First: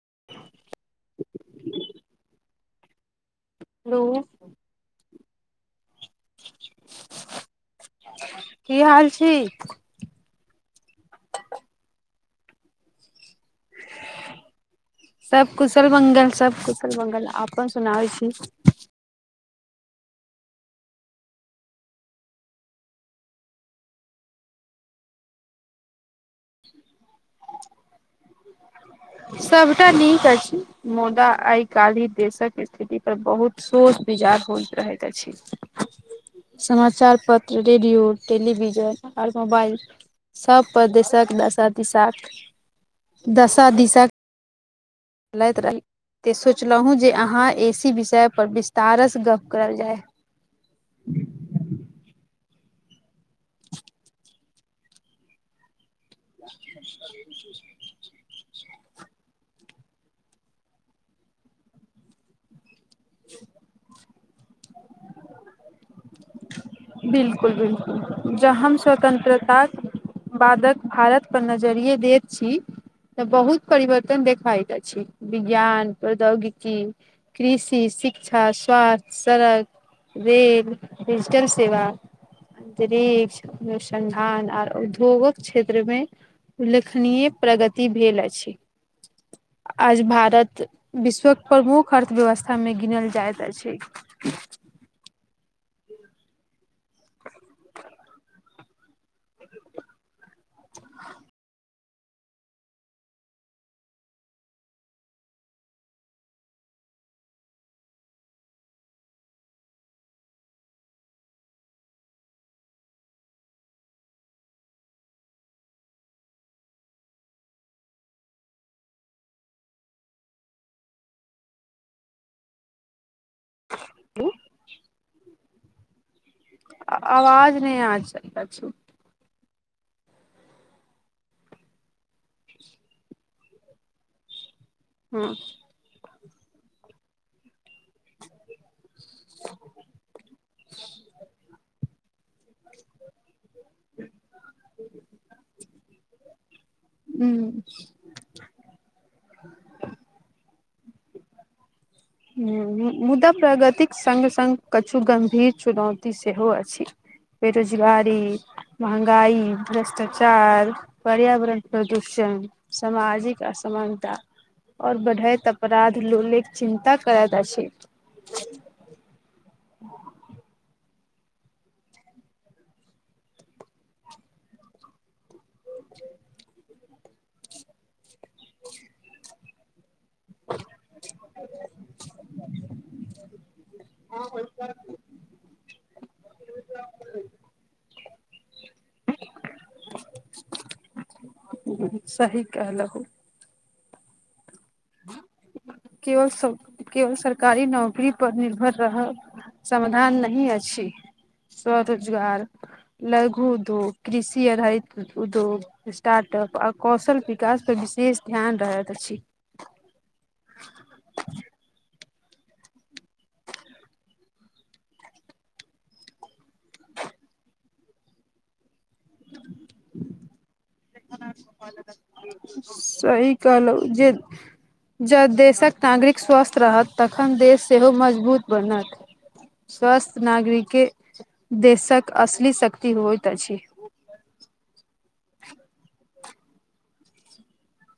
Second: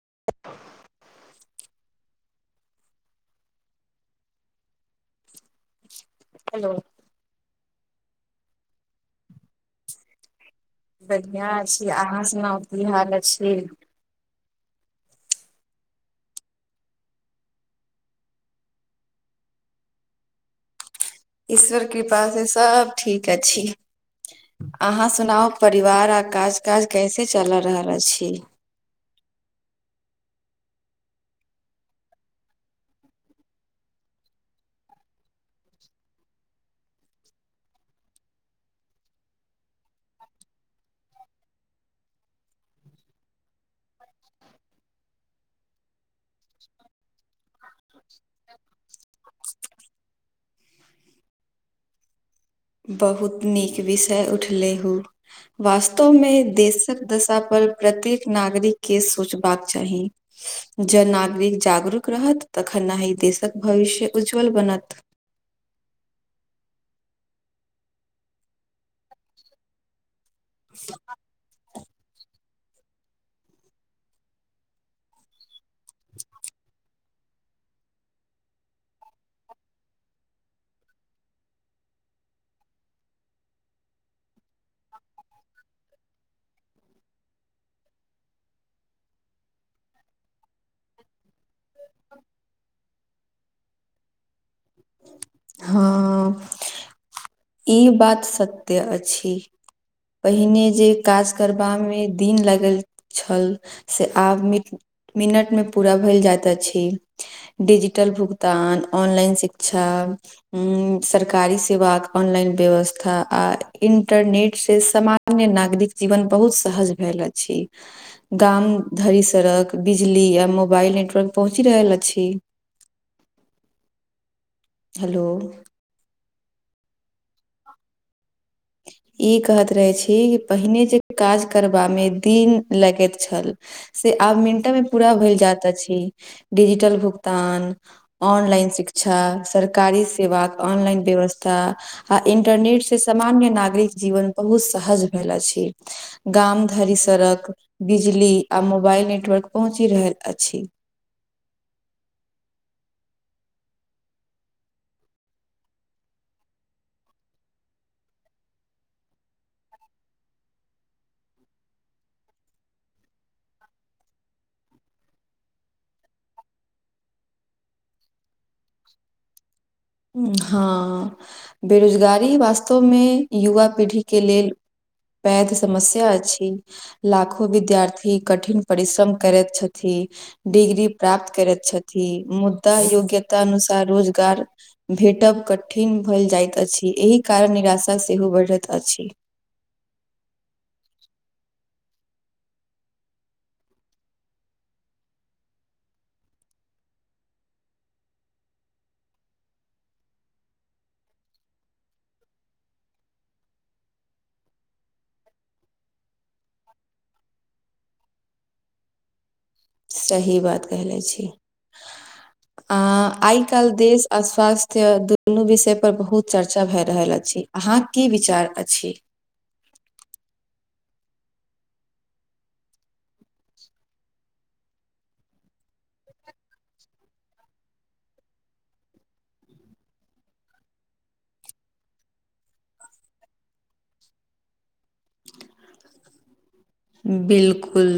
[inaudible] hello hello की हाल छी बढ़िआ छी अहाँ सुनाउ की हाल अछि सब कुशल मंगल सब कुशल मंगल अपन सुनाबै छी ईश्वर कृपा से सब ठीक अछि अहाँ सुनाउ परिवार आ काज काज कैसे चल रहल अछि सबटा नीक अछि मुदा आइ काल्हि देशक स्थिति पर बहुत सोच विचार होइत रहैत अछि [inaudible] समाचार पत्र रेडियो टेलिविजन आर मोबाइल सभ प्रदेशक दशा दिशाक दशा दिशक लैत रही त सोचलहुँ जे अहाँ एसी विषयपर विस्तारसँ गप करल जाय बहुत नीक विषय उठले हँ वास्तवमे देशक दशा पर प्रत्येक नागरिक के सोचबाक चाही जे नागरिक जागरूक रहत तखन नाहि देशक भविष्य उज्ज्वल बनत बिलकुल बिलकुल जह हम स्वतंत्रतााक बादक भारत नजरिए देत छी तऽ बहुत परवर्तन देखाइत अछि विज्ञान प्रौद्योगिकी कृषि शिक्षा स्वास्थ्य सड़क रेल डिजिटल सेवा अन्तरिक्ष अनुसन्धान आर उधोगक क्षेत्रमे उल्लेखनीय प्रगति भेल अछि आज भारत विश्वक प्रमुख अर्थव्यवस्था मे गिनल जाइत अछि हँ ई बात सत्य अछि पहिने जे काज करबा मे दिन लागल छल से आब मित मिनट मे पूरा भेल जाइत अछि डजिटल भुगतान ऑनलाइन शिक्षा उं सरकारी सेवाक ऑनलाइन व्यवस्था आ इन्टरनेटसँ सामान्य नागरिक जीवन बहुत सहज भेल ऐ छी गाम धरी सड़क बिजली आ मोबाइल नेटवर्क पहुँचि रहल अछि हेलो आवाज नइ [unintelligible] ई कहत रहे छी पहिने जे काज करबा मे दिन लगैत छल से आब मंट मे पूरा भ हँ जात अछि डिजिटल भुगतान ऑनलाइन शिक्षा सरकारी सेवा ऑनलाइन व्यवस्था आ इंटरनेट से सब गाम में नागरिक जीवन बहुत सहज भेल अछि गाम धरी सड़क हूँ बिजली आ मोबाइल नेटवर्क पहुँच रहल अछि हू मुदा प्रगतिक संग संग किछु गम्भीर चुनौती सेहो अछि बेरोजीबारी महगाइ भ्रष्टाचार पर्यावरण प्रदूषण सामाजिक असमानता और बढ़ैत अपराध लोले चिन्तक करैत छै [inaudible] हँ बेरोजगारी वास्तवमें युवा पीढ़ीके लेल पैद समस्या अछि लाखो विद्यार्थी कठिन परिश्रम करैत छथि डिग्री प्राप्त करैत छथिन मुदा योग्यता अनुसार रोजगार भेटब कठिन भेल जाइत अछि एहि कारण निराशा सेहो बढ़ैत अछि सह कहलउ केवल सब केवल सरकारी नौकरी पर निर्भर रह समाधान नहि अछि स्वरोजगार लघु उद्योग कृषि आधारित उद्योग स्टार्टअप आ कौशल विकासपर विशेष ध्यान रहैत अछि सही बात कहहिलै छी आं आइ काल्हि देश आ स्वास्थ्य दुनू विषय पर बहुत चर्चा भए रहल अछि अहाँ की विचार अछि सही कहलौं जे जँ देशक नागरिक स्वस्थ रहत तखन देश सेहो मजबूत बनत स्वस्थ नागरिक के देशक असली शक्ति होइत अछि [inaudible] बिलकुल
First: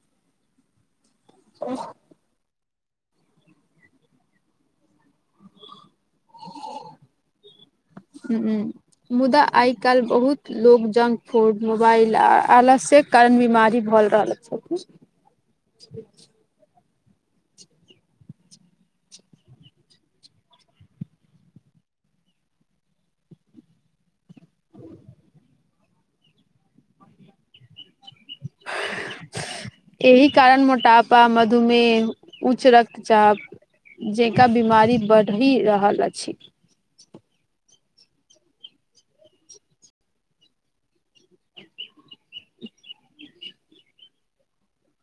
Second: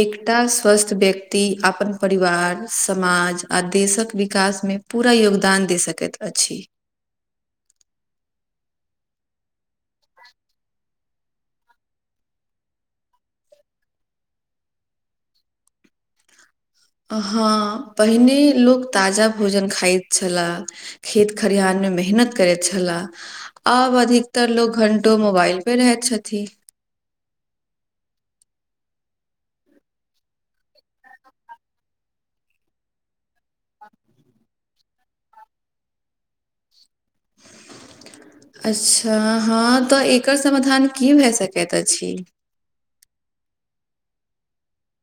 एकटा स्वस्थ व्यक्ति अपन परिवार समाज आ देशक विकास में पूरा योगदान दे सकैत अछि हं मुदा आई काल बहुत लोग जंक फूड मोबाइल आ आलस्य के कारण बीमारी भऽ रहल सबकिछु ठ हँ पहिने लोक ताजा भोजन खाइत छला खेत खरिहहारमे मेहनत करैत छह आब अधिकतर लोग घंटो मोबाइल पे रहैत छथिन [inaudible] एहि कारण मोटापा मधुमेह उच्च रक्तचाप जनकरा बीमारी बढ़ि रहल अछि अच्छा हँ तऽ एकर समाधान की भए सकैत अछि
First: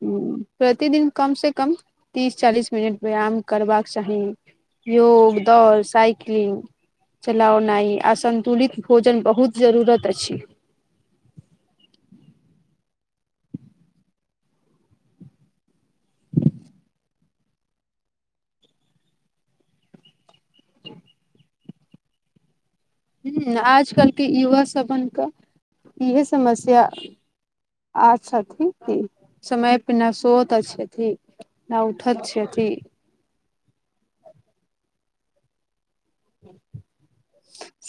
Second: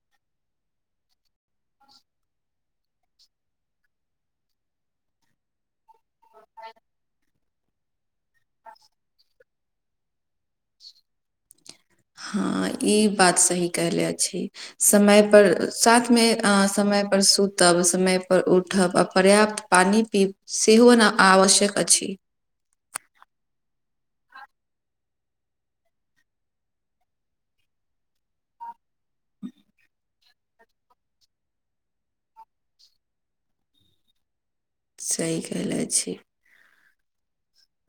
हूं प्रतिदिन कमसँ कम तीस चालीस मिनट व्यायाम करबाक चाही योग दौड़ साइकलिंग चलाउ नाइ आ सन्तुलित भोजन बहुत जरूरत अछि हँ ई बात सही कहले छी समय पर साथ में समय पर सुतब समय पर उठब आ पर्याप्त पानी सेहो ने आवश्यक अछि हूं आजकल के युवा सभनका इहे समस्या अच्छा ठीक समय प न सेहोो तऽ छै ठीक ना उठत छथि सह कहले छी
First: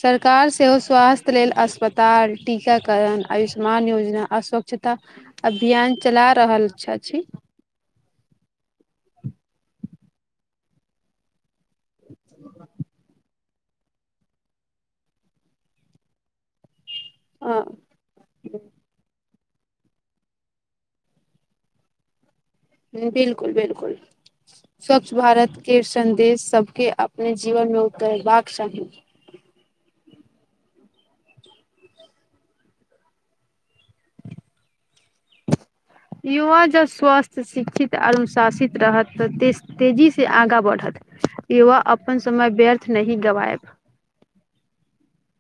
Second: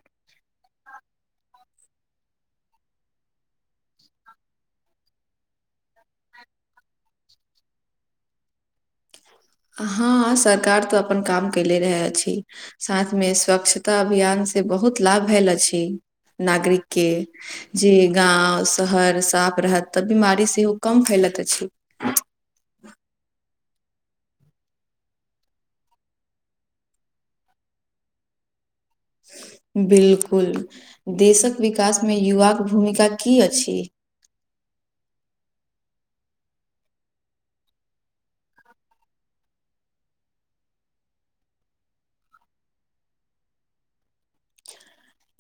सरकार सेहो स्वास्थ्य लेल अस्पताल टीकाकरण आयुष्मान योजना अस्वच्छता अभियान चला रहल छछि हँ सरकार तऽ अपन काम कैले रहै अछि साथ मे स्वच्छता अभियान से बहुत लाभ भेल अछि नागरिक के हँ जे गाँव शहर साफ रहत तऽ बिमारी सेहो कम फैलैत अछि बिलकुल बिलकुल स्वच्छ भारत के संदेश सबके अपने जीवन मे उतैरबाक चाही बिलकुल देशक विकास मे युवा के भूमिका की अछि युवा जब स्वस्थ शिक्षित अनुशासित रहत तऽतेजीसँ आगाँ बढ़त युवा अपन समय व्यर्थ नही गवाएब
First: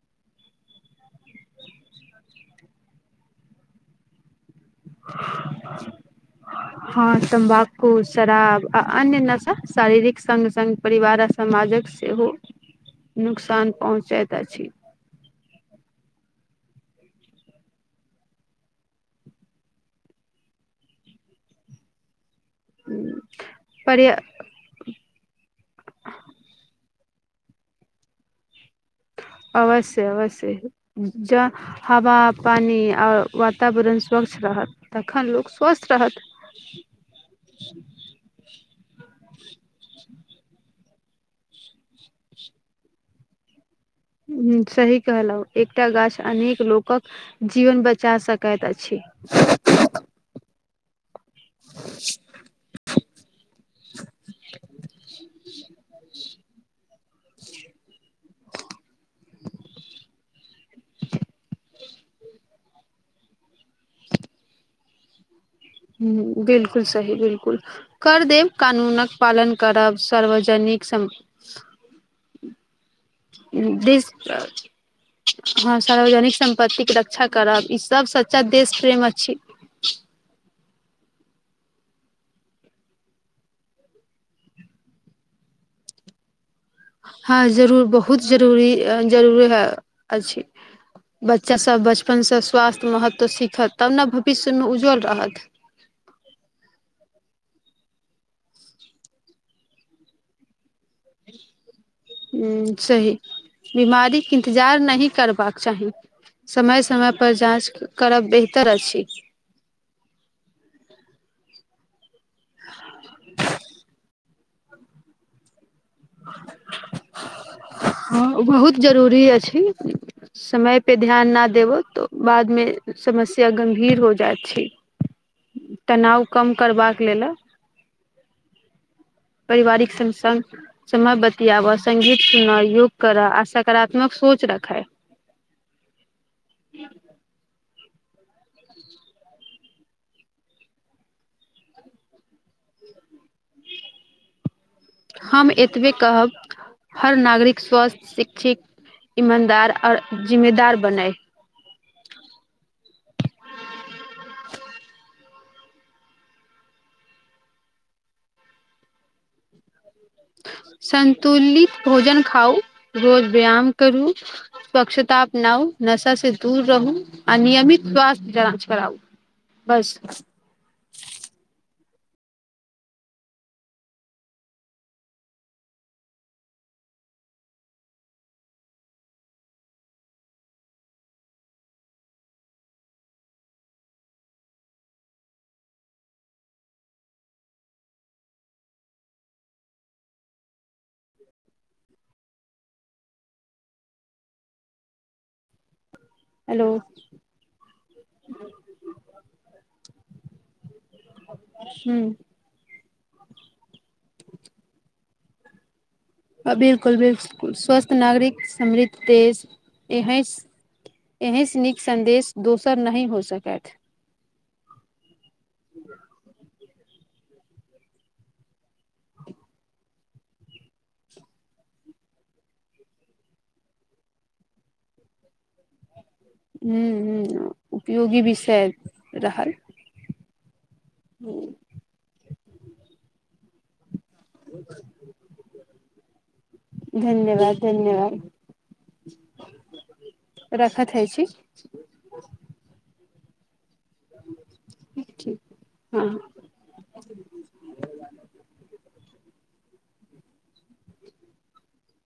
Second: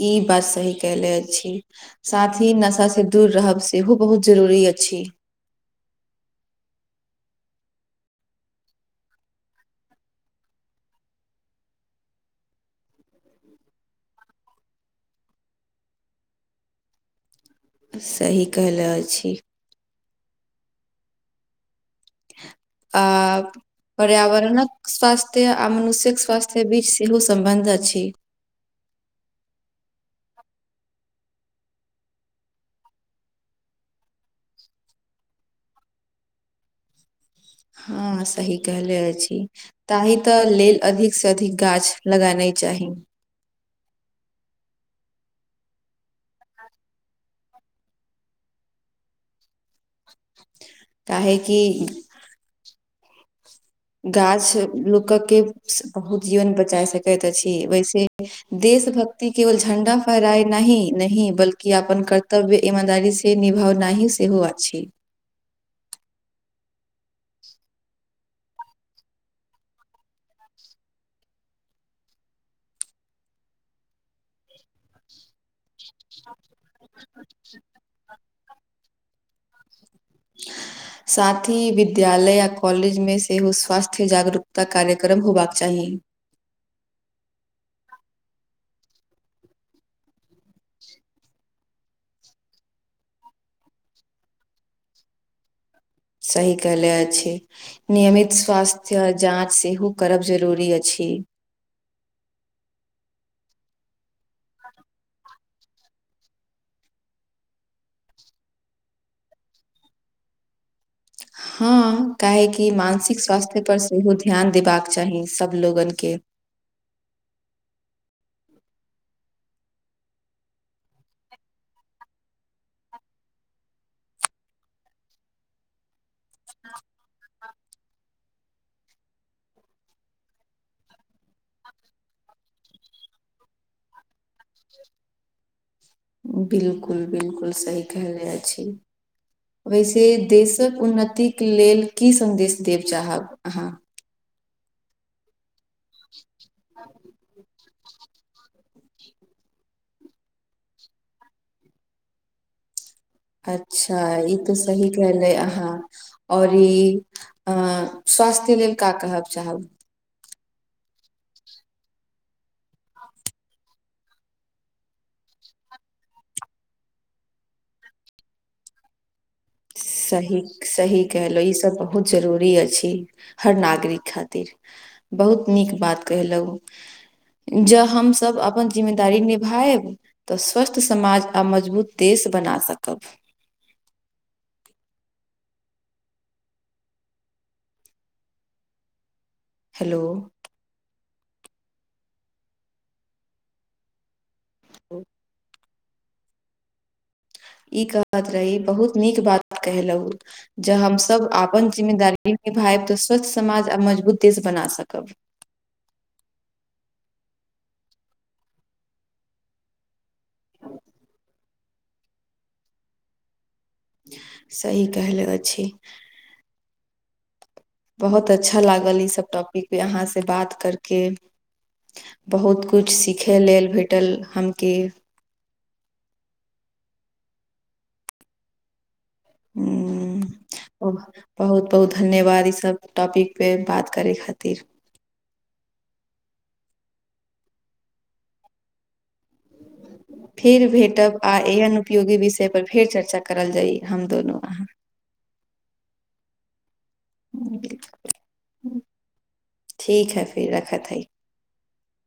ई बात सही कहले अछी साथ ही नशाँ से दूर रहब सेहो बहुत जरूरी अछि [inaudible] हँ तम्बाकू शराब आ अन्य नशा शारीरिक संग संग परिवार समाजक सेहो नुकसान पहुँचैत अछि सही कहले अछी आ पर्य पर्यावरण स्वास्थ्ये आ मनुष्यके स्वास्थ्य बीच सेहो सम्बन्ध अछि अवश्य अवश्य जा हवा पानि आओ वातावरण स्वच्छ रहत तखन लोक स्वस्थ रहत हँ सही कहले अ छी ताहि तऽ लेल अधिक से अधिक गाछ लगानै चाही ह सही कहलौ एकटा गाछ अनेक लोकक जीवन बचा सकाय अछि ताहेकि [inaudible] [inaudible] गाछ लोक के बहुत जीवन बचा सकैत अछि वैसे देश भक्ति केवल झण्डा पराइ नही हिन बल्कि अपन कर्तव्य ईमानदारी से निभाव न सेहो अछि ह बिल्कुल सही बिलकुल कर देब कानूनक पालन करब सार्वजनिक सम हँ देसक सार्वजनिक सम पतिक के रक्षा करब ई सब सच्चा देश प्रेम अछी [unintelligible] [inaudible] साथ ही विद्यालय आ कॉलेज मे सेहो स्वास्थ्य जागरूकता कार्यक्रम होबाक चाही हँ जरूर बहुत जरूरी जरूरी ह अछि बच्चासभ बचपनसँ स्वास्थ्य महत्व सीखत तब न भविष्यमेज्ज्वल रहत सही कयले अछि नियमित स्वास्थ्य जाँच सेहो करब जरूरी अछि ह सही बिमारीके इन्तजार नहि करबाक चाही समय समय पर जाँच करब बेहतर अछि हँ काहेकि मानसिक स्वास्थ्य पर सेहो ध्यान देबाक चाही सभ लोगनके [inaudible] [inaudible] हँ ओ बहुत जरूरी अछि समयपे ध्यान न देबौ तऽ बादमे समस्या गम्भीर हो जाइत छै तनाव कम करबाक लेल [inaudible] पारिवारिक सम संग समय बतियाबय सङ्गीत सुनह योग करय आ सकारात्मक सोच रखै बिलकुल बिलकुल सही कहले छी वैसे देशक उन्नतिक के लेल की सन्देश देब चाहब अहाँ हम एतबे कहब हर नागरिक स्वस्थ शिक्षित ईमानदार आओर जिम्मेदार बनय अच्छा ई तऽ सही कहले अहाँ आओर ई अ स्वास्थ्य लेल का कहब चाहब संतुलित भोजन खाउ रोज व्यायाम करू स्वच्छता अपनाउ नशा से दूर रहू नियमित स्वास्थ्य जाँच कराउ बस सही सही कहलहुँ ईसभ बहुत जरूरी अछि हर नागरिक खातिर बहुत नीक बात कहेलहु ज हमस अपन जिम्मेदारी निभायब तऽ स्वस्थ समाज आ मजबूत देश बना सकब हेलो ह हेलो ई कहत रही बहुत नीक बात कहेलहु ज हम सब अपन ह जिम्मेदारी निभायब तऽ स्वच्छ समाज आ मजबूत देश बना सकब बिल्कुल बिल्कुल स्वस्थ नागरिक समृद्ध देश एहिस ऐहिस नीक संदेश दोसर नहि हो सकैत सही कहलो अछि बहुत अच्छा लागल ई सब टॉपिक पे अहाँ से बात करके बहुत किछ सिखय लेल भेटल हमके हूं हूं उपयोगी विषय रहत हूं बहुत बहुत धन्यवाद ई सब टॉपिक पे बात करय के खातिर धन्यवाद धन्यवाद फेर रखैत होइ भेटब छी आ एहन उपयोगी विषय पर फेर चर्चा करल जाइ हम दोनू अहाँ ठीक हँ ठीक है फिर रखत हइ